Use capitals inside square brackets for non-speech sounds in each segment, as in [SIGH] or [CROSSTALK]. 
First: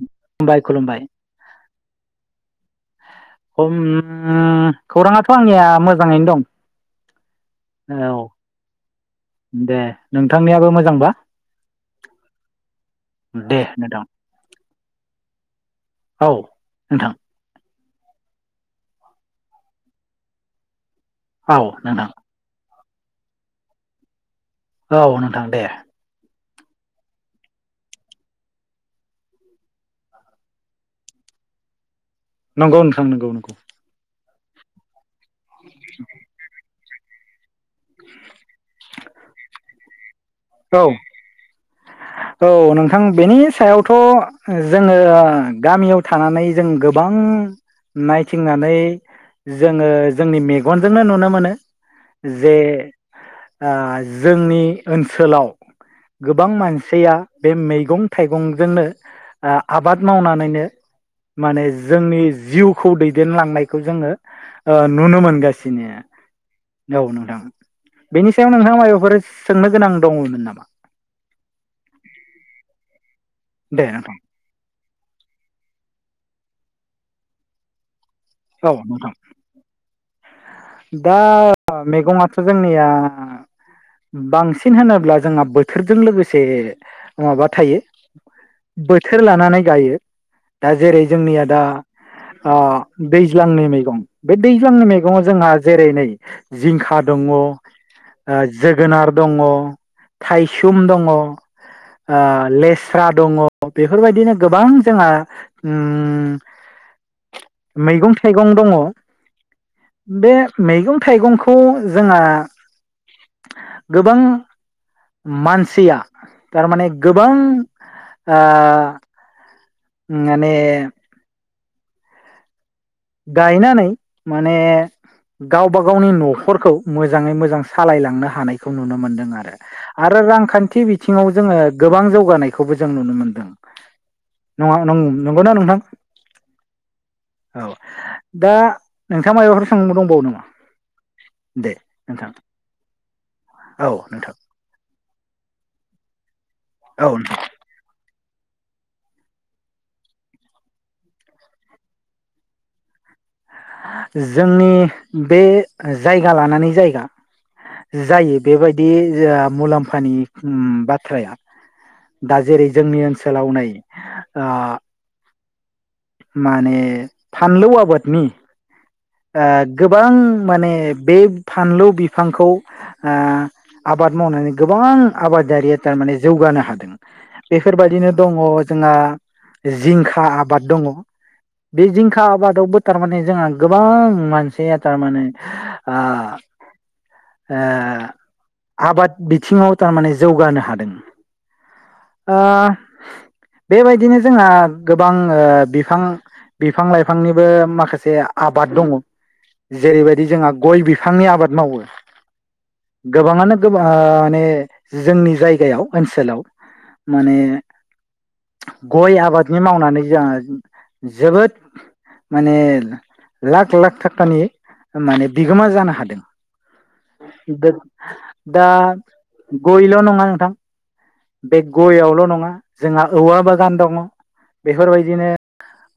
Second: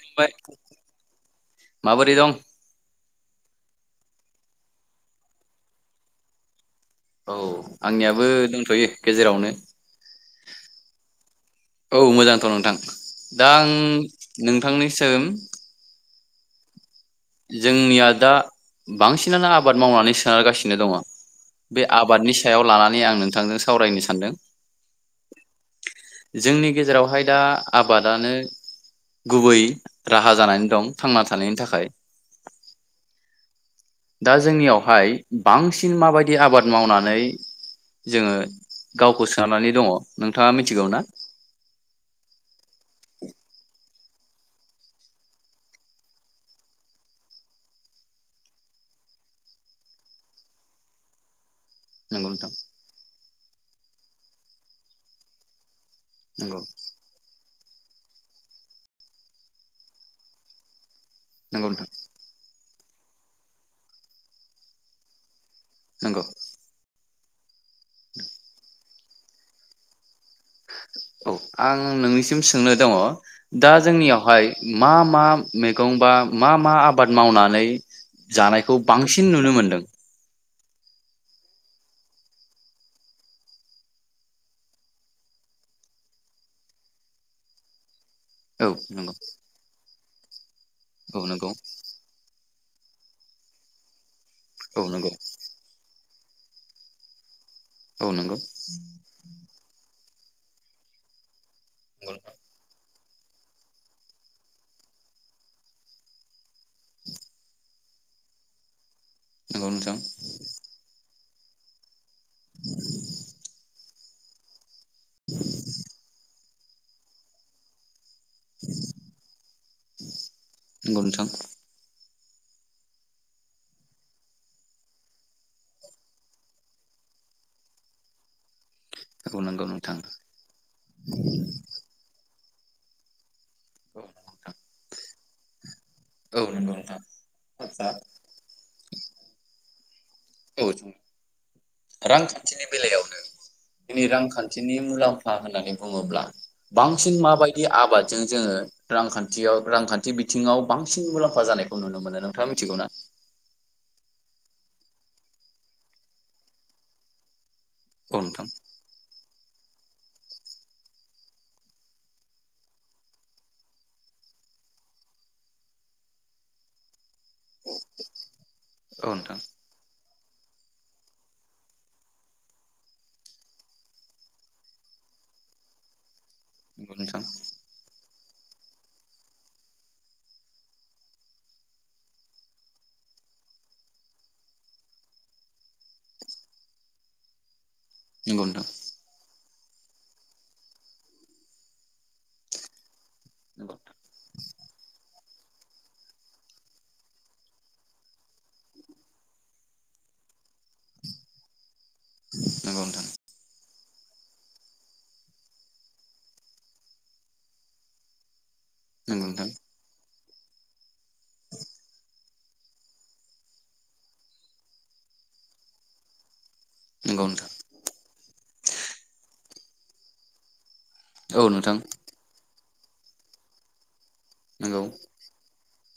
नोंलाय खुलुमबाय माबोरै दं? उम खौराङाथ' आंनिया मोजाङैनो दं। औ औ आंनियाबो दंथ'यो। गेजेरावनो दे नोंथांनियाबो मोजांबा औ मोजांथ' नोंथां। दा दे आं नोंथां नोंथांनोसिम औ नोंथां जोंनिया दा बांसिनानो आबाद मावनानै सोनारगासिनो दङ। औ बे नोंथां आबादनि सायाव लाना नै आं नोंथांजों सावरायनो सानदों। औ नोंथां दे। जोंनि गेजेरावहाय दा आबादानो गुबै राहा जानानै दं थांना थानायनि थाखाय। नंगौ नोंथां नोंगौ दा जोंनियावहाय बांसिन माबायदि आबाद आबाद मावनानै जोङो गावखौ सोनानै दङ नोंथाङा औ मिथिगौ ना? औ नोंथां बेनि सायाव थ' जोङो गामियाव थानानै जों गोबां नायथिंनानै जोङो जोंनि मेगनजोंनो नुनो मोनो। नंगौ नोंथां जे ओ जोंनि ओनसोलाव गोबां नंगौ मानसि बे मैगं-थाइगंजोंनो आबाद मावनानैनो माने नंगौ नोंथां जोंनि जिउ खौ दैदेनलांनायखौ जोङो नुनो मोनगा सिनो। नंगौ औ ओं बेनि सायाव नोंहा माय फोर सोंनो गोनां। दङमोन नामा? औ आं नोंनिसिम सोंनो दं। अ। दा दे नोंथां जोंनियावहाय। मा मा मैगं बा मा मा आबाद मावनानै? औ जानायखौ नोंथां बांसिन नुनो मोनदों? दा मैगङाथ' जोंनिया बांसिन होनोब्ला जोंहा बोथोरजों लोगोसे माबा थायो। औ बोथोर लानानै गायो। दा जेरै जोंनिया नंगौ दा। ओ-दैज्लांनि मैगं। बे औ दैज्लांनि नंगौ मैगङाव जोंना। नै जिंखा दं। औ नंगौ औ नंगौ जोगोनार दङ। थाइसुम दङ। आ लेस रा दङ बेफोरबायदिनो गोबां जोंहा ओम। [INAUDIBLE] मैगं थाइगं दङ। नंगौ नोंथां। बे मैगं थाइगंखौ ज जोङो। गोबां। मानसिया। थारमाने गोबां। आ- माने। नंगौ नोंथां गायनानै माने गावबा गावनि न'खरखौ मोजाङै मोजां सालायलांनो हानाय। खौ नुनो मोनदों औ आरो नंगौ नोंथां आरो रांखान्थि बिथिङाव जोङो गोबां जौगानाय। खौबो जों नुनो मोन्दों। नङा नों। नंगौना नोंथां? औ नोंगौ नोंथां औ दा नोंथाङा मायबाफोर सोंनो दं औ नोंथां रांखान्थिनि बेलायावनो औ दिनै नोंथां रांखान्थिनि मुलाम फा होननानै बुङोब्ला औ बांसिन नोंथां माबायदि आबाद जों जोङो रांखान्थियाव रांखान्थि बिथिङाव बांसिन मुलाम्फा जानायखौ नुनो मोनो नोंथाङा मिथिगौ ना? जोंनि बे जायगा लानानै जायगा औ जायो नोंथां बेबायदि [UNINTELLIGIBLE] मुलाम्फानि उम बाथ्राया दा जेरै जोंनि ओनसोलाव नै ओ माने फानलौ आबादनि औ नोंथां ओ गोबां माने बे फानलौ बिफांखौ ओ आबाद मावनानै गोबां आबादारिया थारमाने जौगानो हादों नंगौ नोंथां बेफोरबायदिनो दङ जोंहा जिंखा आबाद। दङ बे जिंखा आबादावबो थारमाने जोंहा गोबां मानसिया थारमाने ओ नंगौ नोंथां आबाद बिथिङाव थारमाने जौगानो हादों ओ नंगौ बेबायदिनो जोंहा गोबां ओ बिफां बिफां लाइफांनिबो माखासे आबाद दङ जेरैबायदि जोंहा गय बिफांनि आबाद मावो नोंथां गोबाङानो गो ओ माने जोंनि जायगायाव ओनसोलाव माने गय नंगौ नोंथां आबादनि मावनानै [UNINTELLIGIBLE] जोबोद माने लाख लाख थाखानि माने बिगोमा जानो हादों। नंगौ नोंथां दा गयल' नङा नोंथां औ बे नोंथां गययावल' नङा जोंहा औवा बागान दङ। नंगौ बेफोरबायदिनो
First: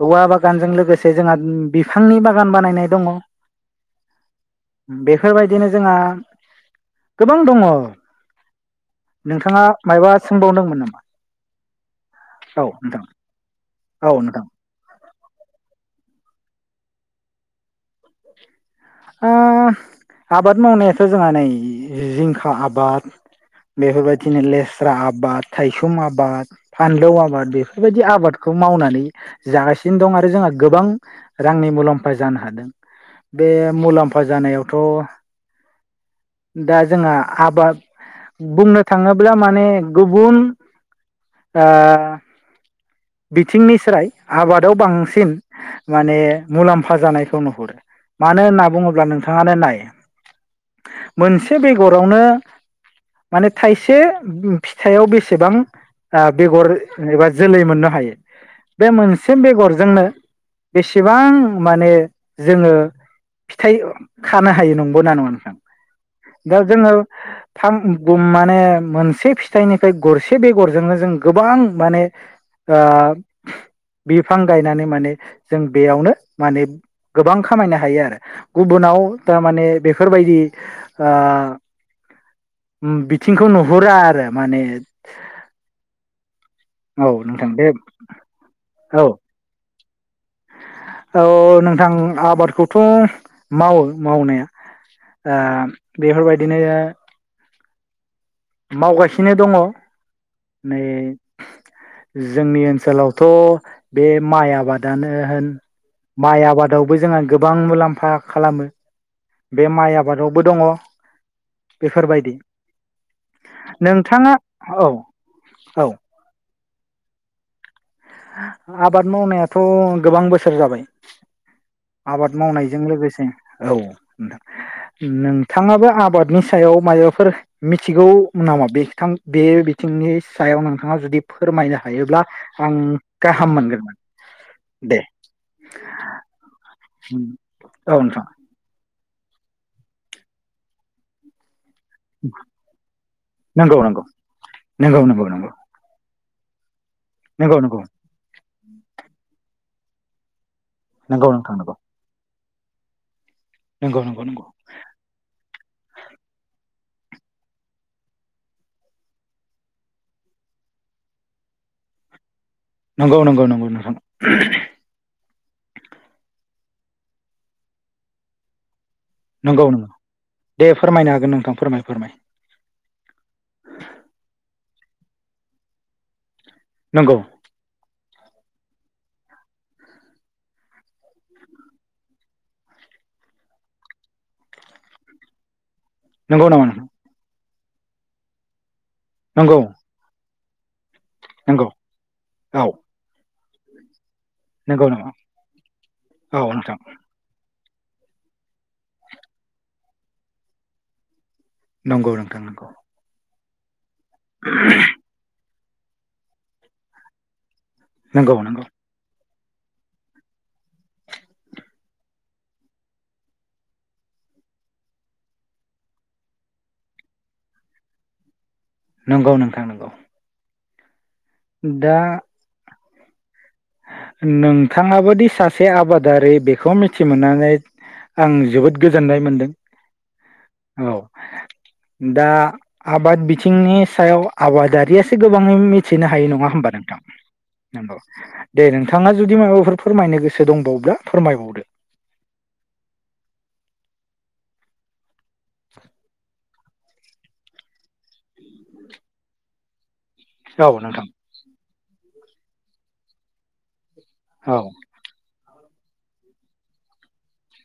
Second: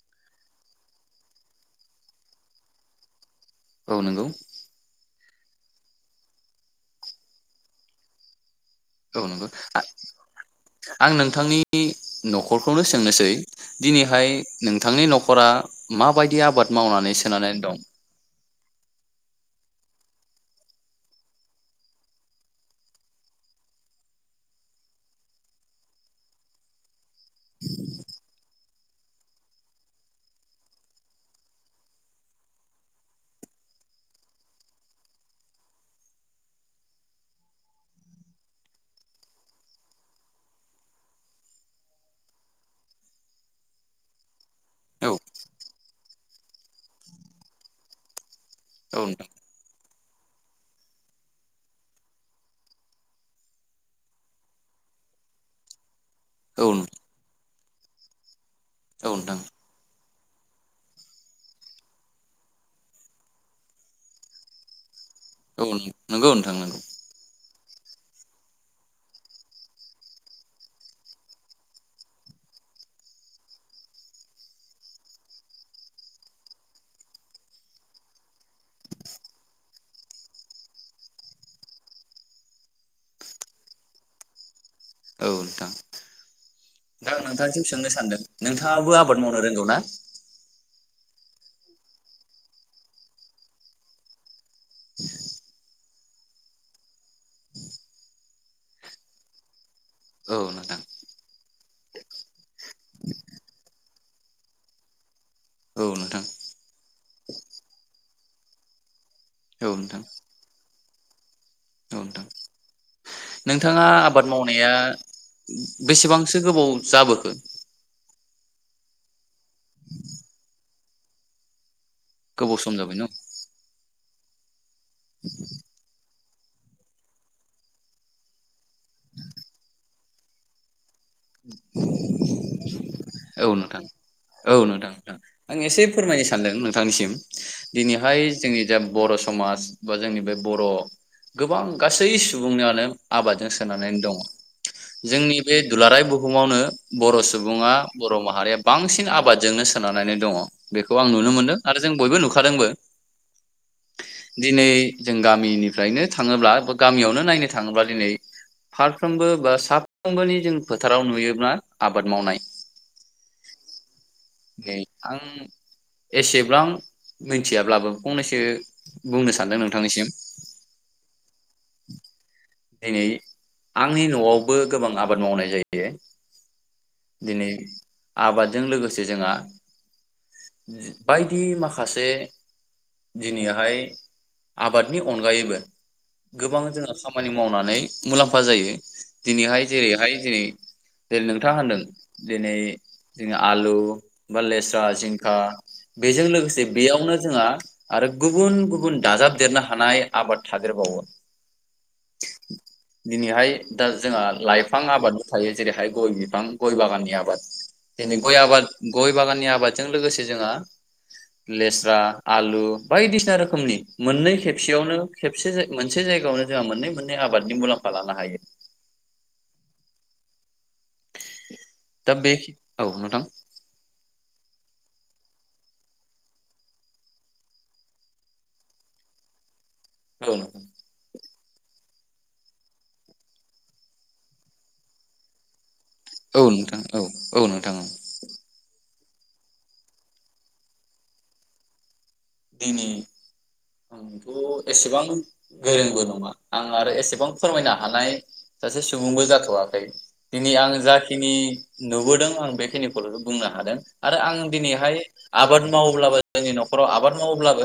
औवा बागानजों लोगोसे जोंहा बिफांनि बागान बानायनाय दङ औ नोंगौ बेफोरबायदिनो जोंहा गोबां दङ औ नोंगौ नोंथाङा आ मायबा सोंबावदोंमोन नामा आं नोंथांनि औ न'खरखौनो नोंथां सोंनोसै औ दिनैहाय नोंथां नोंथांनि न'खरा माबाय दि आबाद मावनानै सोनारनानै दं? ओ आबाद मावनायाथ' जोंहा नै जिंखा आबाद बेफोरबायदिनो लेस्रा आबाद थायसुम आबाद फानलौ आबाद बेफोरबायदि आबादखौ मावनानै जागासिनो दं आरो जोंहा गोबां रांनि मुलाम्फा जानो हादों बे मुलाम्फा जानायावथ' दा जोंहा आबाद बुंनो थाङोब्ला माने गुबुन ओ बिथिंनि स्राय आबादाव औ बांसिन माने मुलाम्फा जानायखौ नुहुरो मानो होनना औ बुङोब्ला नोंथां नोंथाङानो नाय मोनसे बेगरावनो माने थाइसे फिथायाव बेसेबां ओ औ बेगर एबा जोलै मोननो हायो बे औ मोनसे नोंथां बेगरजोंनो बेसेबां माने जोङो फिथाइ खानो हायो नंगौ ना नङा नोंथां? [UNINTELLIGIBLE] दा जोङो थाम माने मोनसे फिथाइनिफ्राय गरसे बेगरजोंनो जों गोबां माने ओ फि-बिफां गायनानै माने जों बेयावनो माने गोबां खामायनो हायो आरो गुबुनाव थारमाने बेफोरबायदि ओ उम बिथिंखौ नुहुरा आरो माने औ नोंथां औ आं नोंथां नोंथांनिसिम दे सोंनो सानदों नोंथाङाबो औ आबाद मावनो रोंगौ ना? औ नोंथां आबादखौथ' मावो मावनाया ओ बेफोरबायदिनो मावगासिनो दङ। औ नोंथां नै जोंनि ओनसोलावथ' बे माइ आबादानो होन औ नोंथां माइ आबादावबो जोंहा गोबां मुलाम्फा खालामो, बे औ माइ नोंथां आबादावबो दङ, औ नोंथां बेफोरबायदि। नोंथाङा आबाद मावनाया औ औ बेसेबांसो गोबाव जाबोखो? आबाद मावनायाथ' गोबां बोसोर जाबाय। आबाद गोबाव सम मावनायजों जाबाय न लोगोसे औ [UNINTELLIGIBLE] नोंथाङाबो आबाद नि सायाव माबाफोर मिथि गौ नामा बे बे बिथिंनि सायाव नोंथाङा जुदि फोरमायनो हायोब्ला आं औ गाहाम नोंथां, मोनगोनमोन औ नोंथां दे नोंथां आं एसे फोरमायनो सानदों नोंथांनिसिम औ दिनैहाय नोंथां जोंनि जा बर' समाज बा जोंनि बे बर' गोबां गासै सुबुङानो आबादजों नंगौ सोनानै नंगौ दङ नंगौ जोंनि नंगौ बे दुलाराय बुहुमावनो बर' नंगौ नंगौ सुबुङा बर' माहारिया बांसिन आबादजोंनो सोनारनानै दङ बेखौ आं नुनो नंगौ मोनदों नोंथां आरो जों बयबो नु खादोंबो नंगौ नंगौ दिनै जों गामिनि फ्रायनो थाङोब्ला बा गामियावनो नायनो थाङोब्ला दिनै फारफ्रोमबो बा साफ्रोमबोनि जों फोथाराव नुयोब्ला आबाद मावनाय नंगौ नंगौ नंगौ। नै आं एसेबां मिथियाब्लाबो फंनैसो बुंनो सानदों नंगौ नंगौ नोंथांनिसिम दे फोरमायनो हागोन नोंथां फोरमाय फोरमाय। दिनै आंनि न'आवबो गोबां आबाद मावनाय जायो। नंगौ दिनै आबादजों लोगोसे जोंहा बायदि माखासे दिनैहाय आबादनि अनगायैबो नंगौ गोबां नामा नोंथां जोंहा खामानि मावनानै मुलाम्फा जायो। नंगौ दिनैहाय जेरैहाय जेरै दे नोंथाङा नंगौ होनदों दिनै औ जों आलु बा लेस्रा नंगौ नामा जिंखा बेजों औ लोगोसे नोंथां बेयावनो जोंहा आरो गुबुन गुबुन दाजाबदेरनो हानाय आबाद थादेरबावो नोंगौ नोंथां नोंगौ दिनैहाय दा जोंहा लाइफां आबादबो थायो जेरैहाय गय बिफां गय बागाननि आबाद [UNINTELLIGIBLE] नंगौ गय नंगौ आबाद गय बागाननि आबादजों लोगोसे जोंहा लेस्रा आलु बायदिसिना रोखोमनि मोननै खेबसेयावनो खेबसे मोनसे जायगायावनो जोंहा मोननै मोननै आबादनि मुलाम्फा लानो हायो नोंगौ नोंथां नोंगौ दा औ नोंथां नोंथाङाबोदि सासे आबादारि बेखौ मिथि मोननानै आं जोबोद गोजोननाय मोनदों। औ औ दा आबाद बिथिंनि सायाव आबादारियासो गोबाङै मि थिनो हायो औ नङा होमबा नोंथां औ औ नोंथां औ नोंगौ नोंथाङा जुदि माबाफोर फोरमायनो गोसो दंबावब्ला फोरमायबावदो दिनै आंथ एसेबां गोरोंबो नङा आं आरो एसेबां फोरमायनो हानाय सासे सुबुंबो जाथवाखै दिनै औ आं नोंथां जाखिनि नुबोदों आं बेखिनिखौल बुंनो हादों आरो आं औ दिनैहाय आबाद मावोब्लाबो जोंनि नखराव आबाद मावोब्लाबो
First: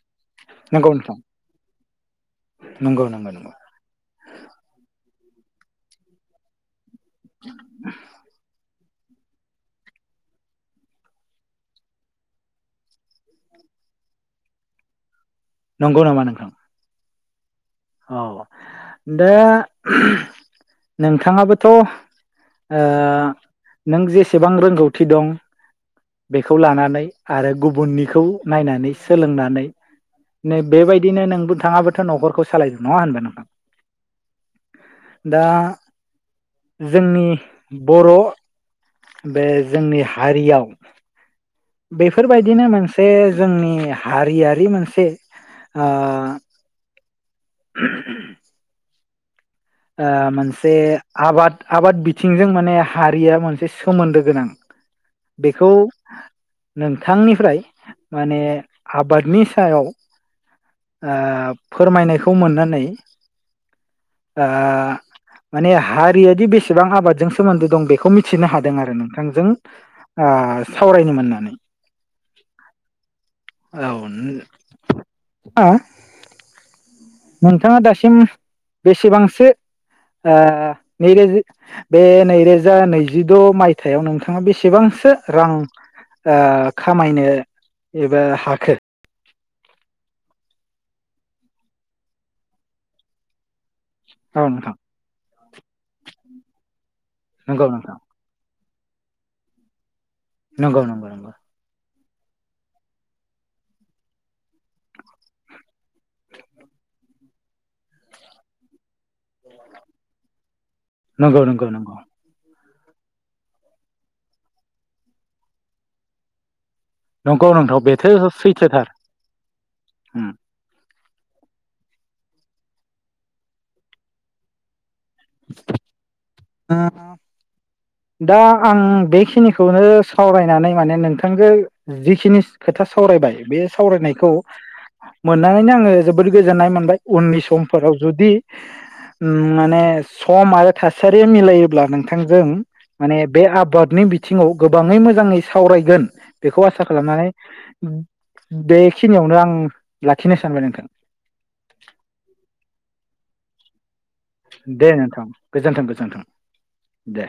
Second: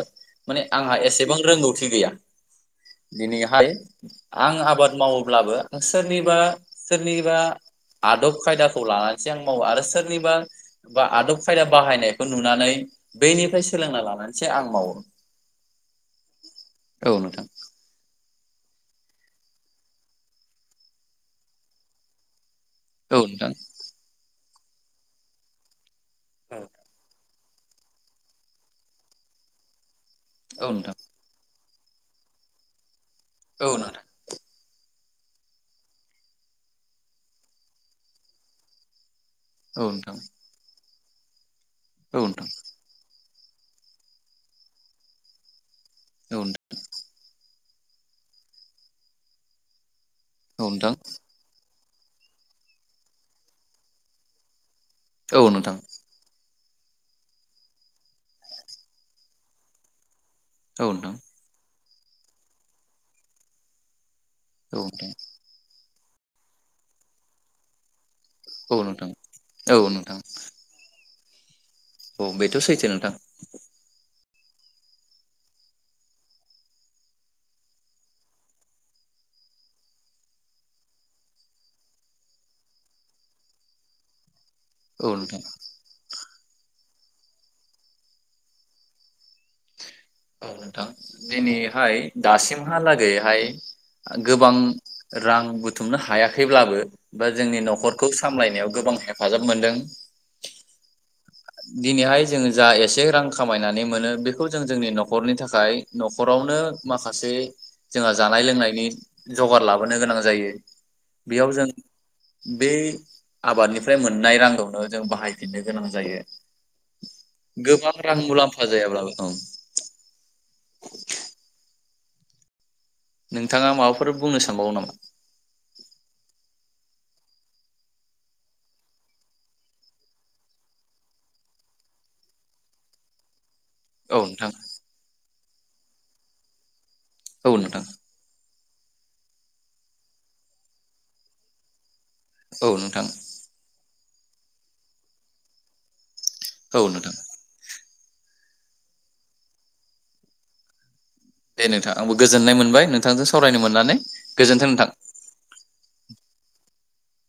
माने नंगौ आंहा नोंथां एसेबां रोंगौ थि गैया नंगौ नंगौ नंगौ दिनैहाय आं आबाद मावो अब्लाबो सोरनिबा सोरनिबा आदब खायदा खौ लानानैसो आं मावो आरो सोरनिबा बा आदब खायदा बाहायनायखौ नुनानै बैनिफ्राय सोलोंना लानानै एसे आं मावो नोंगौ नामा नोंथां? औ नोंथां अ दा ओम नोंथाङाबोथ ओ औ नोंथां नों जे बेसेबां रोंगौथि दं बेखौ औ लानानै आरो गुबुननिखौ नायनानै सोलोंनानै नै औ नोंथां बेबायदिनो नोंबो थाङाबोथ' न'खरखौ सालायगोन नङा होनबा नोंथां औ नोंथां दा जोंनि बर' बे औ जोंनि नोंथां हारियाव औ नोंथां बेफोरबायदिनो मोनसे जोंनि हारियारि मोनसे ओ औ नोंथां [INAUDIBLE] ओ मोनसे नोंथां आबाद आबाद बिथिंजों माने हारिया मोनसे सोमोन्दो गोनां औ बेखौ नोंथां नोंथांनिफ्राय माने आबादनि सायाव ओ औ नोंथां फोरमायनायखौ मोननानै ओ औ माने हारि दैयादि बेसेबां आबादजों सोमोन्दो दं बेखौ मिथि थिनो हादों आरो नोंथां औ नोंथां नोंथांजों औ नोंथां सावरायनो मोनना [UNINTELLIGIBLE] औ बेथ' सैथो नोंथां औ [UNINTELLIGIBLE] नोंथाङा दासिम बेसेबांसो ओ नैरो बे नैरोजा नैजिद' मायथाइयाव नोंथाङा आ बेसेबांसो औ नोंथां रां ओ खामायनो एबा हाखो औ नोंथां दिनैहाय दासिमहालागैहाय औ गोबां नोंथां रां बुथुमनो हायाखैब्लाबो बा जोंनि नंगौ नोंथां न'खरखौ सामलायनायाव गोबां हेफाजाब मोनदों नंगौ नंगौ नंगौ दिनैहाय जोंङो जा एसे रां खामायनानै मोनो बेखौ जों जोंनि न'खरनि थाखाय न'खरावनो माखासे माखासे जोंहा जानाय लोंनायनि जगार लाबोनो गोनां जायो नंगौ बेयाव नंगौ जों नंगौ बे आबादनिफ्राय मोननाय रांखौनो जों बाहायफिननो गोनां जायो नंगौ नोंथौ गोबां बेथो रां मुलाम्फा सैथोथार जायाब्लाबो ओं उम। नोंथाङा माबाफोर बुंनो सानबावो नामा। [INAUDIBLE] दा आं बेखिनिखौनो सावरायनानै माने नोंथांजों जिखिनि खोथा सावरायबाय बे। औ सावरायनायखौ। नोंथां मोननानैनो आङो जोबोद गोजोननाय मोनबाय। उननि औ नोंथां समफोराव जुदि माने सम थास सारि मिलायोब्ला नों बिथांजों औ नोंथां माने बे आबादनि बिथिङाव गोबाङै मोजाङै सावरायगोन बेखौ औ आसा नोंथां खालामनानै बेखिनियावनो आं लाखिनो सानबाय नोंथां। दे नोंथां आंबो गोजोननाय मोनबाय नोंथांजों सावरायनो मोननानै। दे नोंथां गोजोन्थों गोजोन्थों। दे।